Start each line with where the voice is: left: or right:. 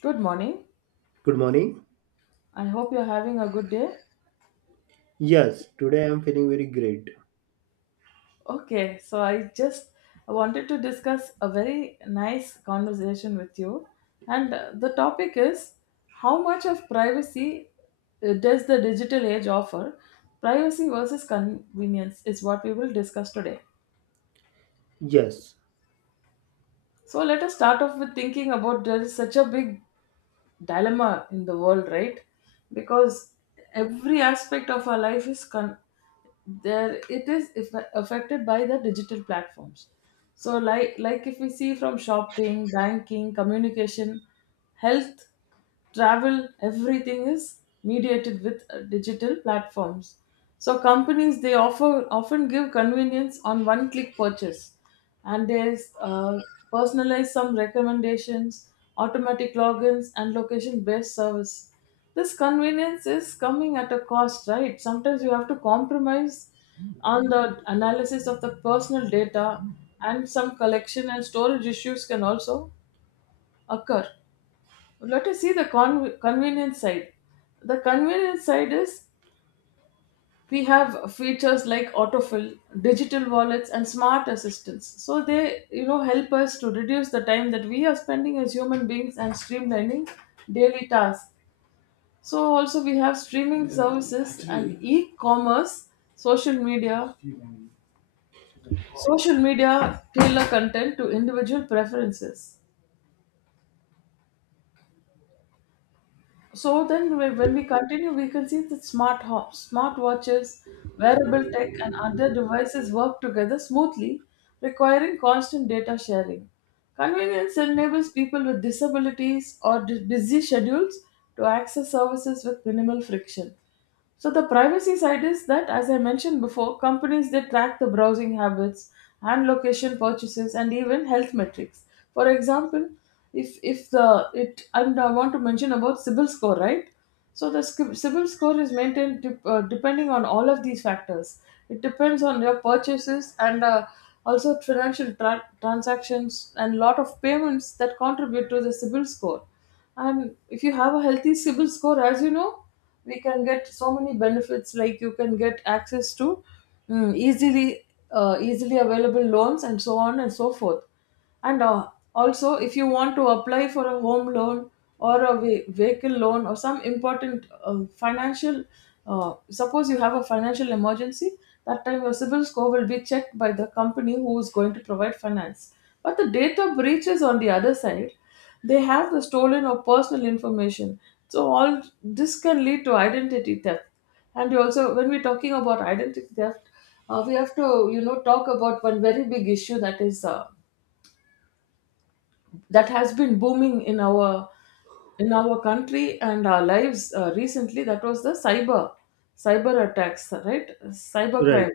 left: Good morning.
right: Good morning.
left: I hope you're having a good day.
right: Yes, today I am feeling very great.
left: Okay, so I just wanted to discuss a very nice conversation with you. And the topic is how much of privacy does the digital age offer? Privacy versus convenience is what we will discuss today.
right: Yes,
left: So let us start off with thinking about there is such a big dilemma in the world, right? Because every aspect of our life is there it is eff- affected by the digital platforms, so like if we see from shopping, banking, communication, health, travel, everything is mediated with digital platforms. So companies, they offer often give convenience on one click purchase, and there's personalized some recommendations, automatic logins, and location-based service. This convenience is coming at a cost, right? Sometimes you have to compromise on the analysis of the personal data, and some collection and storage issues can also occur. Let us see the convenience side. The convenience side is we have features like autofill, digital wallets, and smart assistants. So they, you know, help us to reduce the time that we are spending as human beings and streamlining daily tasks. So also we have streaming services and e-commerce, social media, social media tailor content to individual preferences. So then, when we continue, we can see that smart homes, smart watches, wearable tech, and other devices work together smoothly, requiring constant data sharing. Convenience enables people with disabilities or busy schedules to access services with minimal friction. So the privacy side is that, as I mentioned before, companies they track the browsing habits and location purchases and even health metrics. For example, if the it and I want to mention about CIBIL score, right? So the CIBIL score is maintained depending on all of these factors. It depends on your purchases and, also financial transactions and lot of payments that contribute to the CIBIL score. And if you have a healthy CIBIL score, as you know, we can get so many benefits, like you can get access to mm, easily easily available loans and so on and so forth. And also if you want to apply for a home loan or a vehicle loan or some important financial, suppose you have a financial emergency, that time your civil score will be checked by the company who is going to provide finance. But the data breach is on the other side, they have the stolen or personal information. So all this can lead to identity theft. And you also, when we're talking about identity theft, we have to, you know, talk about one very big issue that is that has been booming in our country and our lives recently. That was the cyber attacks, right? Cyber
right: right.
left: crime.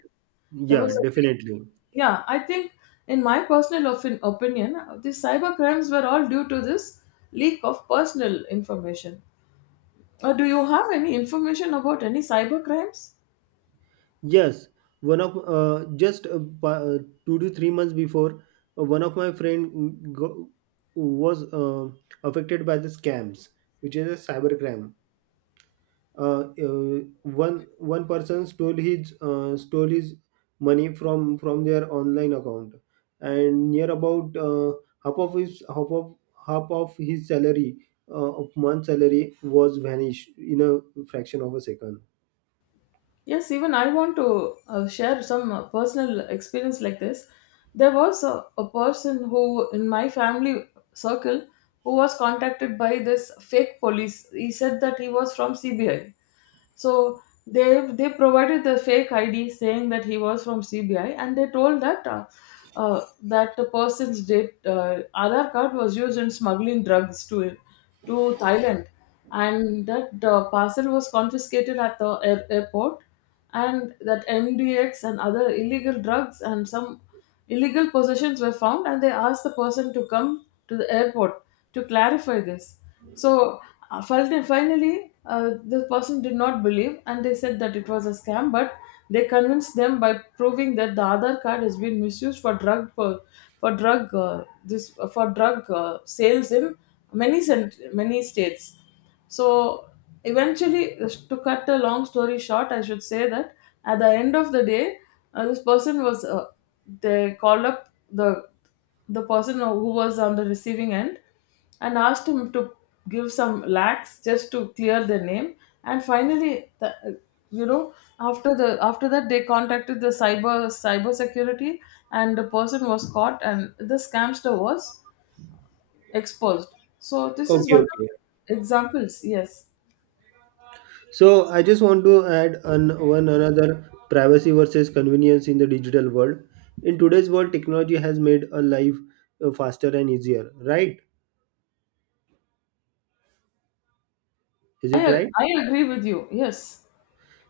left: There
right: Yeah,
left: was a big,
right: definitely.
left: yeah, I think in my personal opinion, the cyber crimes were all due to this leak of personal information. Do you have any information about any cyber crimes?
right: Yes, one of 2 to 3 months before, one of my friend mm, go- was affected by the scams, which is a cybercrime. uh, uh, one person stole his money from their online account, and near about half of his half of half of his salary of month salary was vanished in a fraction of a second.
left: Yes, even I want to share some personal experience like this. There was a person who, in my family circle, who was contacted by this fake police. He said that he was from CBI. So they they provided the fake ID saying that he was from CBI, and they told that uh, that the person's date Aadhaar card was used in smuggling drugs to Thailand, and that parcel was confiscated at the airport, and that MDX and other illegal drugs and some illegal possessions were found, and they asked the person to come to the airport to clarify this. So finally, the person did not believe and they said that it was a scam, but they convinced them by proving that the Aadhaar card has been misused for drug this for drug sales in many states. So eventually, to cut a long story short, I should say that at the end of the day, this person was, they called up the person who was on the receiving end and asked him to give some lakhs just to clear the name. And finally, the, you know, after that, they contacted the cyber security and the person was caught and the scamster was exposed. So this is
right: Okay,
left: one of
right: okay.
left: the examples. Yes,
right: So I just want to add one another privacy versus convenience in the digital world. In today's world, technology has made a life faster and easier, right? Is
left: i
right: it right?
left: I agree with you. Yes,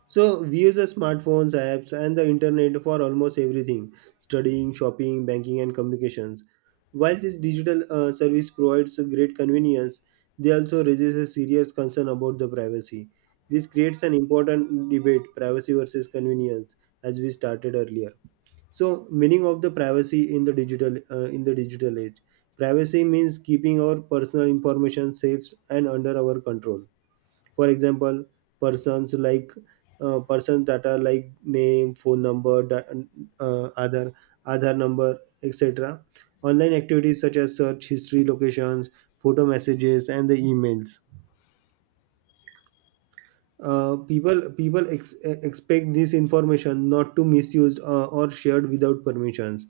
right: So we use the smartphones, apps, and the internet for almost everything: studying, shopping, banking, and communications. While this digital service provides a great convenience, they also raises a serious concern about the privacy. This creates an important debate: privacy versus convenience, as we started earlier. So, meaning of the privacy in the digital age. Privacy means keeping our personal information safe and under our control. For example, persons like persons data like name, phone number, other Aadhaar number, etc. Online activities such as search history, locations, photo, messages, and the emails. People expect this information not to misused or shared without permissions.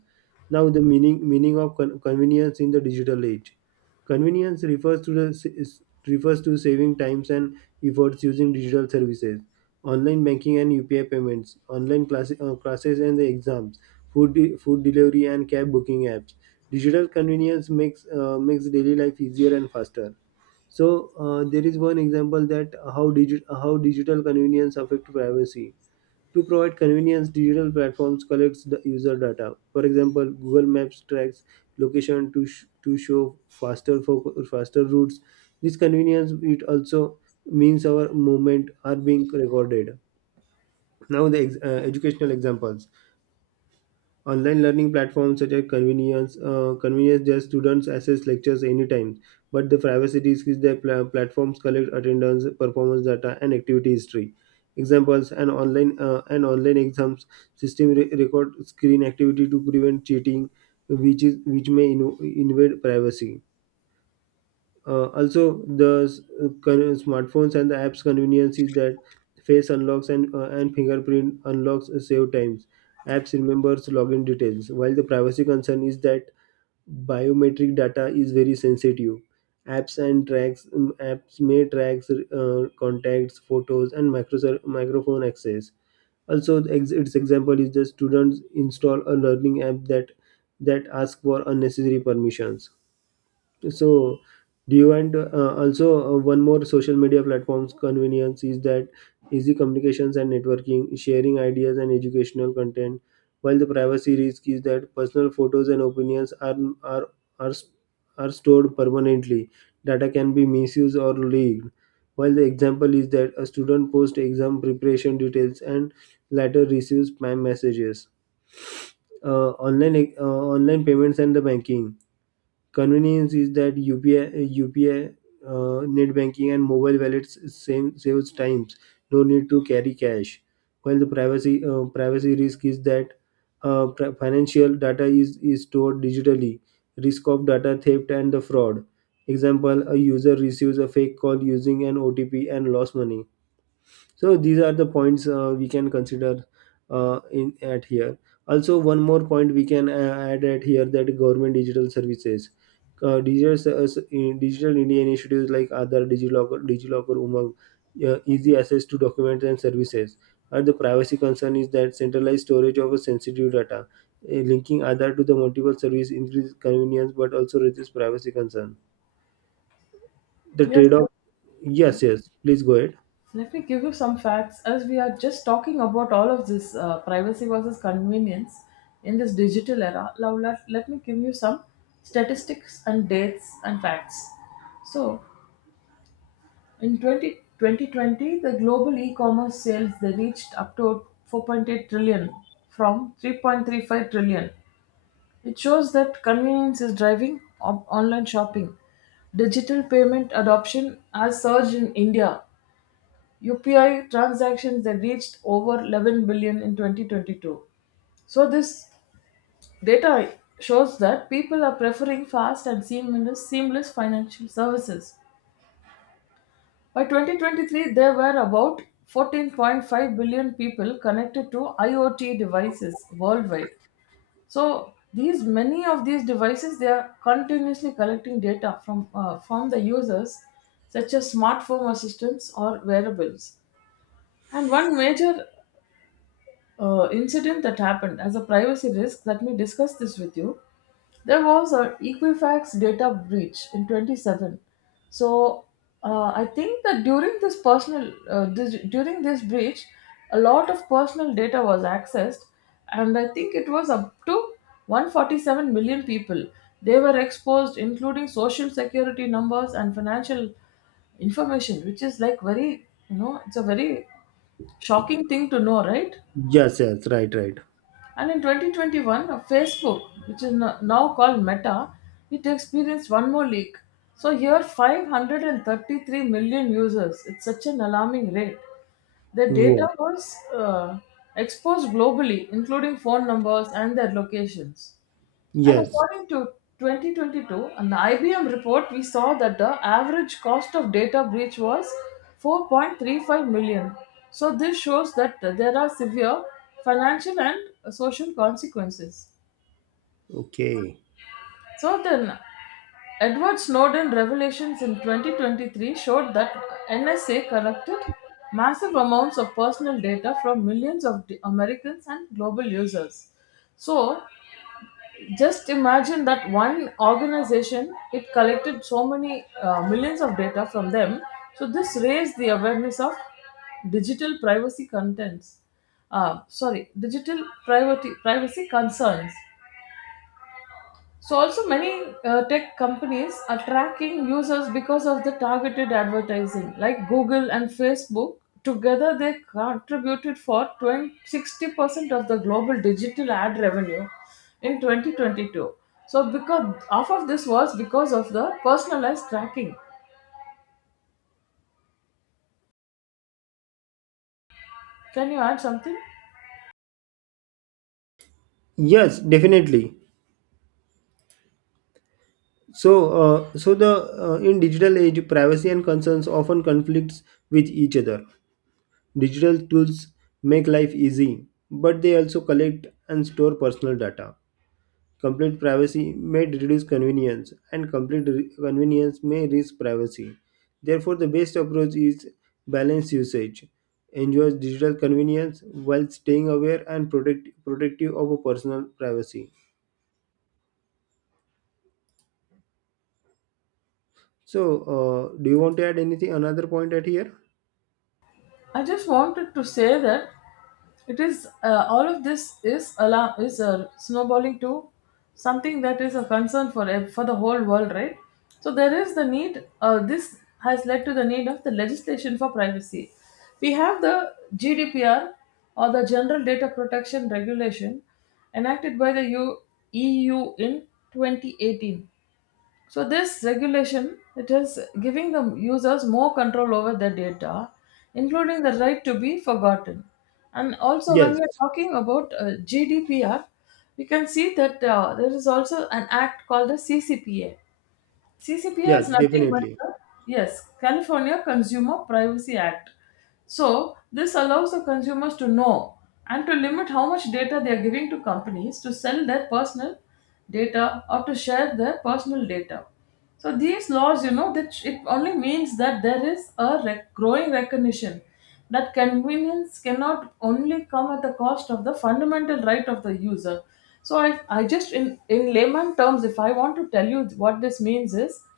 right: Now, the meaning of convenience in the digital age. Convenience refers to saving times and efforts using digital services, online banking and UPI payments, online classes and the exams, food delivery and cab booking apps. Digital convenience makes daily life easier and faster. So there is one example that how digital convenience affect privacy. To provide convenience, digital platforms collects the user data. For example, Google Maps tracks location to show faster routes. This convenience it also means our movement are being recorded. Now the educational examples. Online learning platforms such as convenience their students access lectures anytime, but the privacy risk is their platforms collect attendance, performance data, and activity history. Examples: an online exams system record screen activity to prevent cheating, which is which may invade privacy. Also, the smartphones and the apps convenience is that face unlocks and fingerprint unlocks save times. Apps remembers login details, while the privacy concern is that biometric data is very sensitive. Apps may track contacts, photos, and microphone access. Also, the its example is the students install a learning app that ask for unnecessary permissions. So do you want also one more? Social media platforms convenience is that easy communications and networking, sharing ideas and educational content, while the privacy risk is that personal photos and opinions are are, are stored permanently. Data can be misused or leaked, while the example is that a student posts exam preparation details and later receives spam messages. uh, online uh, Online payments and the banking. Convenience is that UPI, net banking, and mobile wallets saves times. No need to carry cash. While the privacy risk is that financial data is stored digitally. Risk of data theft and the fraud. Example: a user receives a fake call using an OTP and lost money. So these are the points we can consider in at here. Also, one more point we can add at here that government digital services, digital, s- s- in- digital india initiatives like other digilocker, umang, easy access to documents and services. And the privacy concern is that centralized storage of sensitive data, linking Aadhaar to the multiple service increase convenience but also raises privacy concern, the
left: yes.
right: trade-off. Yes, yes, please go ahead.
left: Let me give you some facts as we are just talking about all of this, privacy versus convenience in this digital era. Now, let me give you some statistics and dates and facts. So, in 2020, the global e commerce sales they reached up to 4.8 trillion from 3.35 trillion. It shows that convenience is driving online shopping. Digital payment adoption has surged in India. UPI transactions that reached over 11 billion in 2022. So this data shows that people are preferring fast and seamless financial services. By 2023, there were about 14.5 billion people connected to IoT devices worldwide. So these many of these devices they are continuously collecting data from, from the users, such as smartphone assistants or wearables. And one major incident that happened as a privacy risk. Let me discuss this with you. There was a Equifax data breach in 27. So I think that during this breach, a lot of personal data was accessed, and I think it was up to 147 million people. They were exposed, including social security numbers and financial information, which is like very, you know, it's a very shocking thing to know, right?
right: Yes, yes, right, right.
left: And in 2021, Facebook, which is now called Meta, it experienced one more leak. So here, 533 million users. It's such an alarming rate. Their data
right: Wow.
left: was exposed globally, including phone numbers and their locations. And
right: Yes.
left: according to 2022, an IBM report, we saw that the average cost of data breach was 4.35 million. So this shows that there are severe financial and social consequences.
right: Okay.
left: So then, Edward Snowden revelations in 2023 showed that NSA collected massive amounts of personal data from millions of Americans and global users. So, just imagine that one organization it collected so many, millions of data from them. So this raised the awareness of digital privacy contents sorry digital privacy concerns. So also many tech companies are tracking users because of the targeted advertising. Like Google and Facebook together they contributed for 20 60% of the global digital ad revenue in 2022. So because half of this was because of the personalized tracking. Can you add something?
right: Yes, definitely. So, so the in digital age, privacy and concerns often conflicts with each other. Digital tools make life easy, but they also collect and store personal data. Complete privacy may reduce convenience, and convenience may risk privacy. Therefore, the best approach is balanced usage. Enjoy digital convenience while staying aware and protective of a personal privacy. So, do you want to add anything, another point at here?
left: I just wanted to say that it is, all of this is alarm is snowballing to something that is a concern for for the whole world, right? So there is the need. This has led to the need of the legislation for privacy. We have the GDPR or the General Data Protection Regulation enacted by the EU in 2018. So this regulation, it is giving the users more control over their data, including the right to be forgotten. And also, when
right: Yes,
left: we are talking about GDPR, we can see that there is also an act called the CCPA. CCPA is
right: yes,
left: nothing but
right: definitely.
left: the, yes, California Consumer Privacy Act. So this allows the consumers to know and to limit how much data they are giving to companies to sell their personal data or to share their personal data. So these laws, you know, that it only means that there is a growing recognition that convenience cannot only come at the cost of the fundamental right of the user. So I just in layman terms, if I want to tell you what this means is,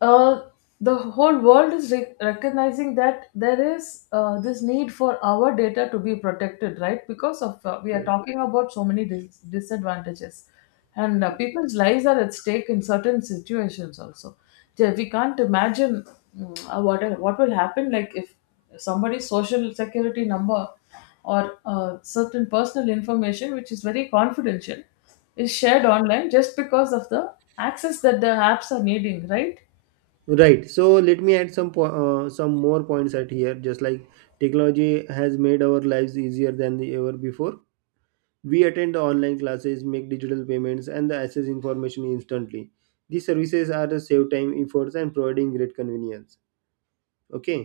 left: uh, the whole world is recognizing that there is, this need for our data to be protected, right? Because of, we are
right: Right.
left: talking about so many disadvantages, and people's lives are at stake in certain situations also. Yeah, we can't imagine what will happen, like if somebody's social security number or certain personal information, which is very confidential, is shared online just because of the access that the apps are needing, right?
right: Right. So let me add some more points at here. Just like technology has made our lives easier than ever before. We attend online classes, make digital payments, and access information instantly. These services are to save time, efforts, and providing great convenience. Okay.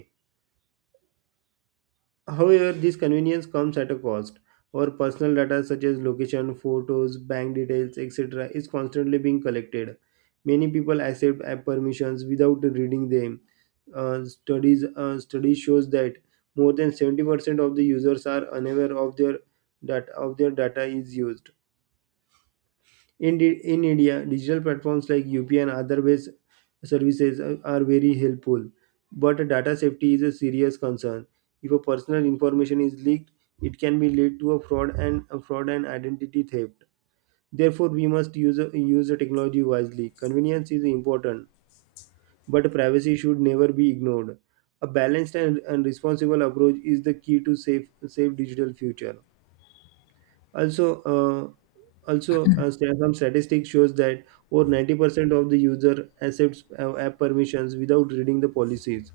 right: However, this convenience comes at a cost. Our personal data such as location, photos, bank details, etc. is constantly being collected. Many people accept app permissions without reading them. Studies shows that more than 70% of the users are unaware of their that of their data is used. In India, digital platforms like UPI and other ways services are very helpful, but data safety is a serious concern. If a personal information is leaked, it can be lead to a fraud and identity theft. Therefore, we must use the technology wisely. Convenience is important, but privacy should never be ignored. A balanced and responsible approach is the key to safe digital future. Also, uh, some statistics shows that over 90% of the user accepts app permissions without reading the policies,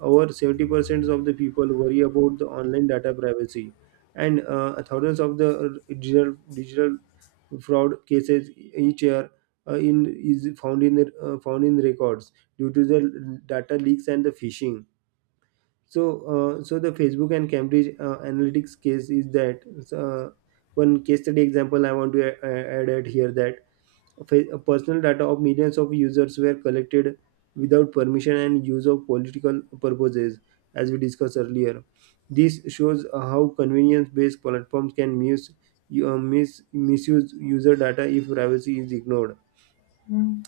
right: over 70% of the people worry about the online data privacy, and thousands of the digital fraud cases each year in is found in the- found in records due to the data leaks and the phishing. So so the facebook and cambridge analytics case is that uh, one case study example I want to add at here that personal data of millions of users were collected without permission and used of political purposes, as we discussed earlier. This shows how convenience-based platforms can misuse user data if privacy is ignored.
left: Mm,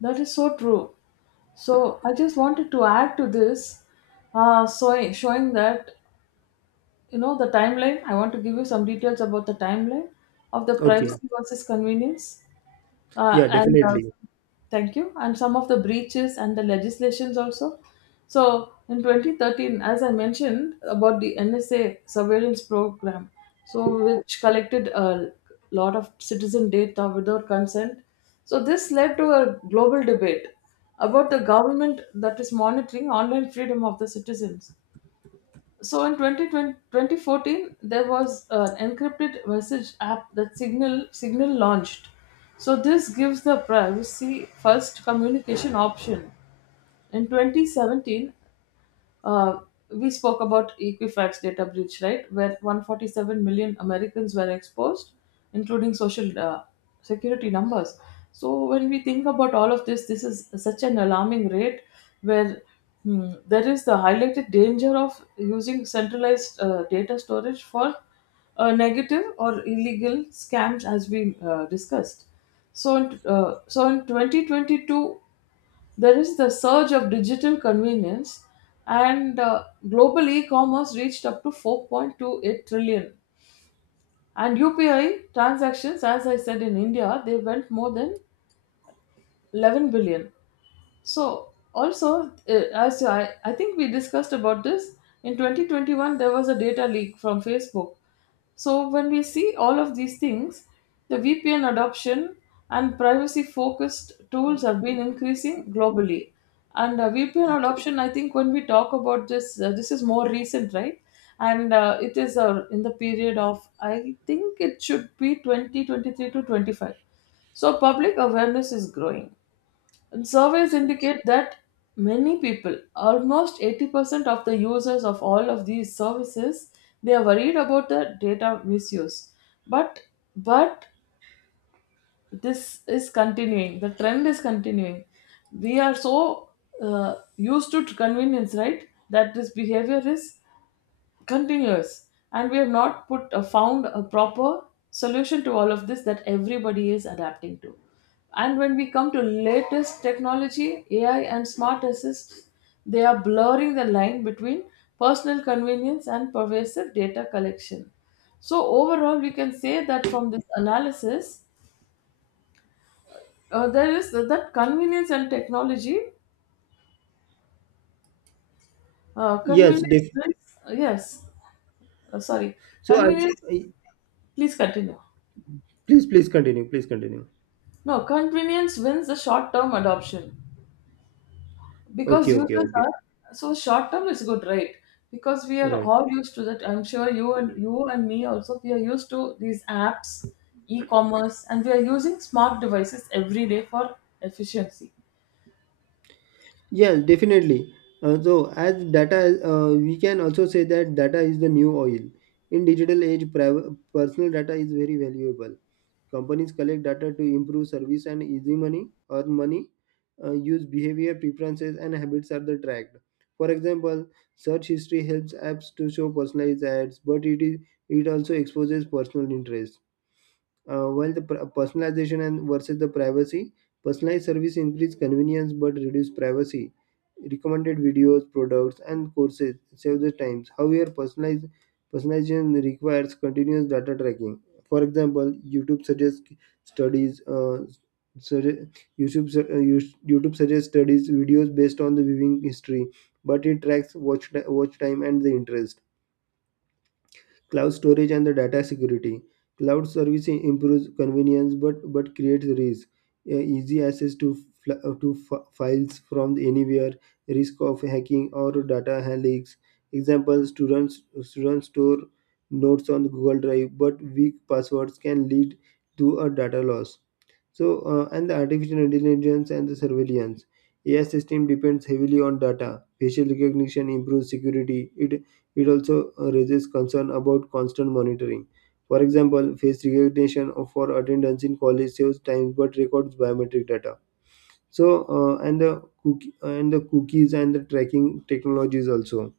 left: that is so true. So I just wanted to add to this, so showing that, you know, the timeline. I want to give you some details about the timeline of the
right: Okay,
left: privacy versus convenience.
right: yeah,
left: And
right: definitely.
left: Thank you, and some of the breaches and the legislations also. So in 2013, as I mentioned, about the nsa surveillance program, so which collected a lot of citizen data without consent, so this led to a global debate about the government that is monitoring online freedom of the citizens. So in twenty twenty fourteen, there was an encrypted message app that Signal launched. So this gives the privacy first communication option. In 2017, uh, we spoke about Equifax data breach, right? Where 147 million Americans were exposed, including social security numbers. So when we think about all of this, this is such an alarming rate where there is the highlighted danger of using centralized data storage for negative or illegal scams, as we discussed. So in 2022, there is the surge of digital convenience, and global e commerce reached up to 4.28 trillion. And UPI transactions, as I said in India, they went more than 11 billion. So, also, as I think we discussed about this, in 2021, there was a data leak from Facebook. So when we see all of these things, the VPN adoption and privacy focused tools have been increasing globally. And VPN adoption, I think, when we talk about this, this is more recent, right? And it is in the period of, I think it should be 2023 to 25. So public awareness is growing. And surveys indicate that many people, almost 80% of the users of all of these services, they are worried about the data misuse. But but this is continuing. The trend is continuing. We are so used to convenience, right? That this behavior is continuous, and we have not put found a proper solution to all of this that everybody is adapting to. And when we come to latest technology, AI and smart assists, they are blurring the line between personal convenience and pervasive data collection. So overall we can say that from this analysis, there is that convenience and technology,
right: Yes, def-
left: yes. Sorry,
right: so
left: convenience,
right: I
left: please continue.
right: please, please continue. Please continue.
left: No, convenience wins the short term adoption,
right: Okay,
left: because
right: okay,
left: users
right: okay.
left: are so, short term is good, right? Because we are
right: Right.
left: all used to that. I'm sure you and me also, we are used to these apps, e-commerce, and we are using smart devices every day for efficiency.
right: Yeah, definitely. We can also say that data is the new oil. In digital age, personal data is very valuable. Companies collect data to improve service and earn money, use behavior, preferences, and habits are the tracked. For example, search history helps apps to show personalized ads, but it also exposes personal interests. Personalization and versus the privacy, personalized service increase convenience but reduce privacy. Recommended videos, products, and courses save the times. However, personalized personalization requires continuous data tracking. For example, YouTube suggests studies. Sugge- YouTube su- Yous- YouTube suggests studies videos based on the viewing history, but it tracks watch time and the interest. Cloud storage and the data security. Cloud service improves convenience but creates risk. Easy access to, fl- to f- files from anywhere, risk of hacking or data leaks. Example, students store notes on Google Drive, but weak passwords can lead to a data loss. So, and the artificial intelligence and the surveillance. AI system depends heavily on data. Facial recognition improves security. It also raises concern about constant monitoring. For example, face recognition for attendance in college saves time but records biometric data. So, and the cookie, and the cookies and the tracking technologies also.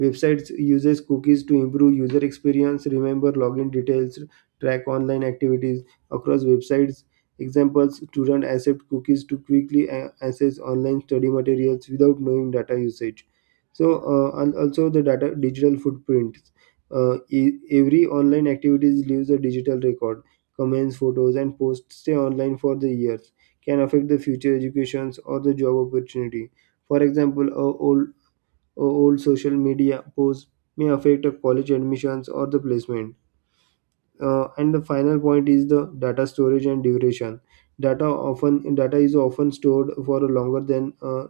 right: Websites uses cookies to improve user experience, remember login details, track online activities across websites. Examples: students accept cookies to quickly access online study materials without knowing data usage. So, and also the data digital footprint. Every online activities leaves a digital record. Comments, photos, and posts stay online for the years. Can affect the future educations or the job opportunity. For example, old social media posts may affect a college admissions or the placement. And the final point is the data storage and duration. Data often data is often stored for a longer than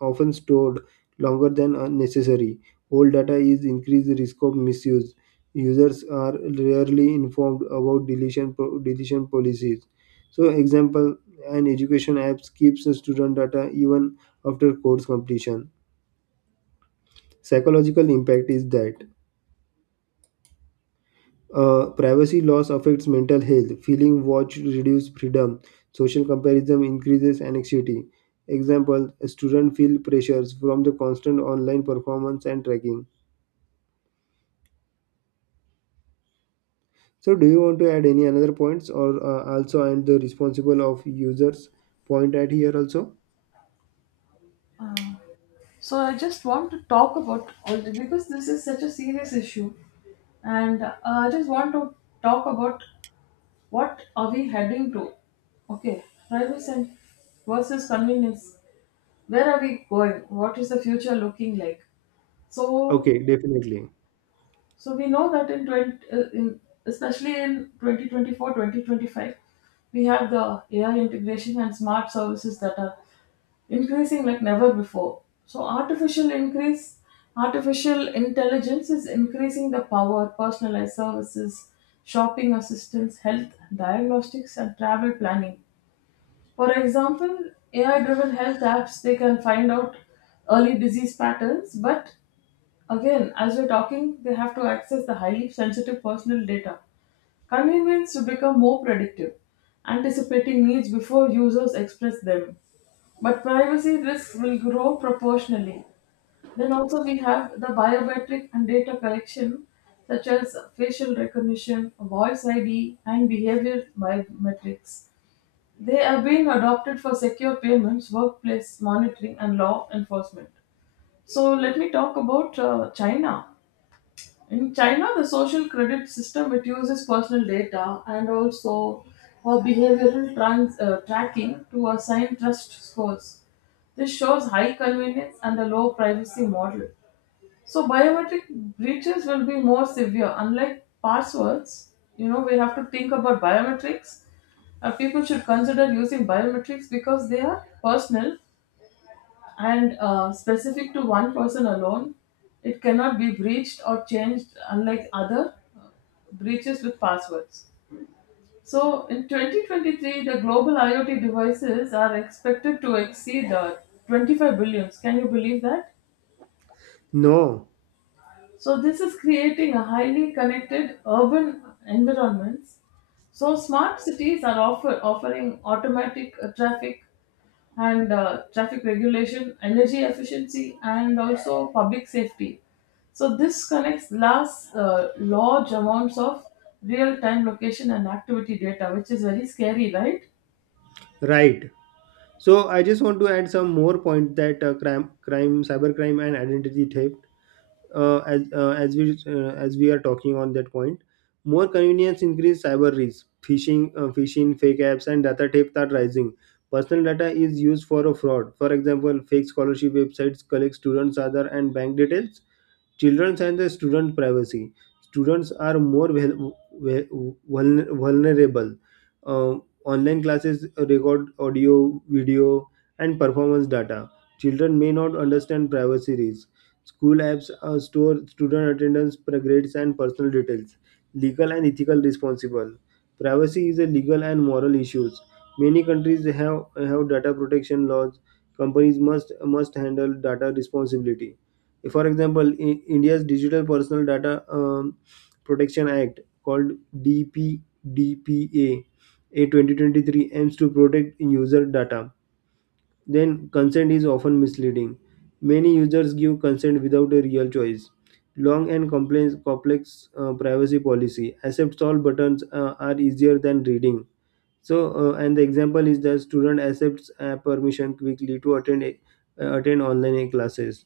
right: often stored longer than necessary. Old data is increased risk of misuse. Users are rarely informed about deletion policies. So, example, an education app keeps the student data even after course completion. Psychological impact is that privacy loss affects mental health, feeling watched reduces freedom, social comparison increases anxiety. Example, a student feel pressures from the constant online performance and tracking. So do you want to add any another points or also I am the responsible of users point at here also?
left: So I just want to talk about all the, because this is such a serious issue, and I just want to talk about, what are we heading to? Okay, privacy and versus convenience. Where are we going? What is the future looking like? so
right: Okay, definitely.
left: so we know that in 20 uh, in especially in 2024, 2025, we have the AI integration and smart services that are increasing like never before. so artificial increase Artificial intelligence is increasing the power personalized services, shopping assistance, health diagnostics, and travel planning. For example, AI driven health apps, they can find out early disease patterns, but again, as we're talking, they have to access the highly sensitive personal data. Convenience to become more predictive, anticipating needs before users express them. But privacy risks will grow proportionally. Then also we have the biometric and data collection, such as facial recognition, voice ID, and behavioral biometrics. They are being adopted for secure payments, workplace monitoring, and law enforcement. So let me talk about China. In China, the social credit system, it uses personal data and also behavioral tracking to assign trust scores. This shows high convenience and a low privacy model. So biometric breaches will be more severe. Unlike passwords, you know, we have to think about biometrics. People should consider using biometrics because they are personal and specific to one person alone. It cannot be breached or changed unlike other uh, breaches with passwords. So in 2023, the global IoT devices are expected to exceed 25 billions. Can you believe that?
right: No,
left: So this is creating a highly connected urban environments. So smart cities are offering automatic traffic regulation, energy efficiency, and also public safety. So this connects large amounts of real-time location and activity data, which is very scary, right?
right: right. So I just want to add some more point that crime, cybercrime and identity theft, as we are talking on that point, more convenience increase cyber risk, phishing, phishing, fake apps, and data theft are rising. Personal data is used for a fraud. For example, fake scholarship websites collect students' other and bank details. Children and the student privacy, students are more ve- vulnerable. Uh, Online classes record audio, video, and performance data. Children may not understand privacy risks. School apps store student attendance, grades and personal details. Legal and ethical responsible, privacy is a legal and moral issues. Many countries have data protection laws. Companies must handle data responsibility. For example, in india's digital personal data protection act called dpdpa a 2023 aims to protect user data. Then consent is often misleading. Many users give consent without a real choice. Long and complex privacy policy. Accept all buttons are easier than reading. So and the example is that student accepts permission quickly to attend attend online classes.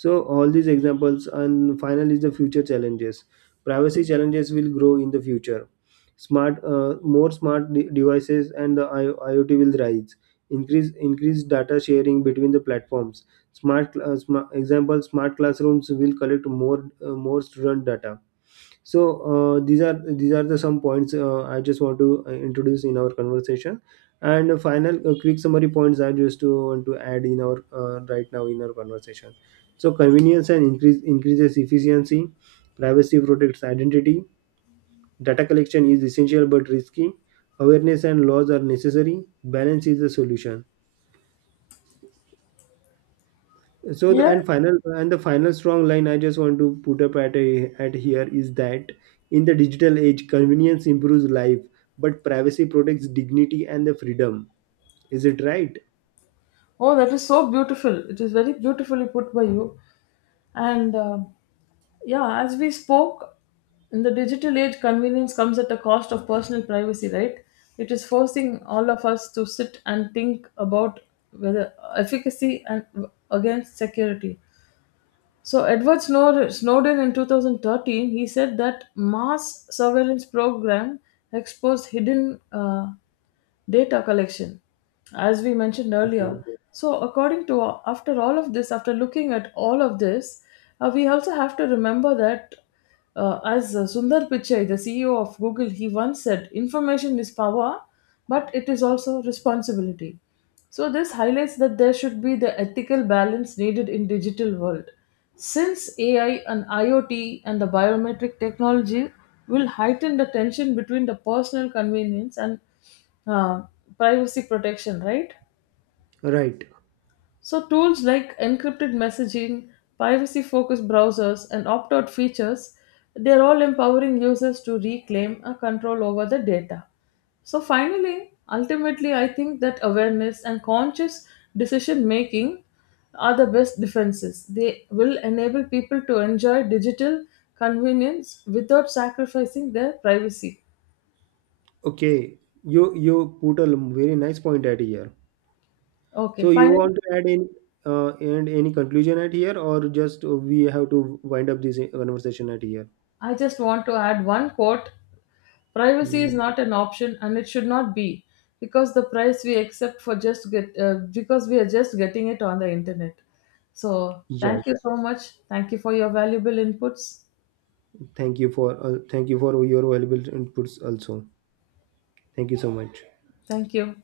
right: So all these examples, and final is the future challenges. Privacy challenges will grow in the future. More smart devices and the IoT will rise. Increase data sharing between the platforms. Example smart classrooms will collect more student data. So these are the some points I just want to introduce in our conversation. And a final quick summary points I just to want to add in our right now in our conversation. So convenience and increase increases efficiency, privacy protects identity, data collection is essential but risky, awareness and laws are necessary, balance is the solution. So
left: Yes.
right: the final strong line I just want to put up at at here is that in the digital age, convenience improves life, but privacy protects dignity and the freedom. Is it right?
left: Oh, that is so beautiful. It is very beautifully put by you. And yeah, as we spoke, in the digital age, convenience comes at the cost of personal privacy, right? It is forcing all of us to sit and think about whether efficacy and against security. So Edward Snowden in 2013, he said that mass surveillance program exposed hidden data collection, as we mentioned
right: Okay.
left: earlier. So according to, after all of this, after looking at all of this, we also have to remember that as Sundar Pichai, the CEO of Google, he once said, information is power, but it is also responsibility. So this highlights that there should be the ethical balance needed in digital world. Since AI and IoT and the biometric technology will heighten the tension between the personal convenience and uh, privacy protection, right?
right: Right.
left: So, tools like encrypted messaging, privacy focused browsers, and opt out features, they're all empowering users to reclaim a control over the data. So, finally, ultimately, I think that awareness and conscious decision making are the best defenses. They will enable people to enjoy digital convenience without sacrificing their privacy.
right: Okay. You put very nice point at here.
left: Okay,
right: So you
left: finally,
right: want to add any and any conclusion at here, or just we have to wind up this conversation at here.
left: I just want to add one quote. Privacy is
right: Hmm.
left: not an option, and it should not be, because the price we accept for just get because we are just getting it on the internet. So thank you
right: Yes.
left: so much. Thank you for your valuable inputs.
right: Thank you for your valuable inputs also. Thank you so much.
left: Thank you.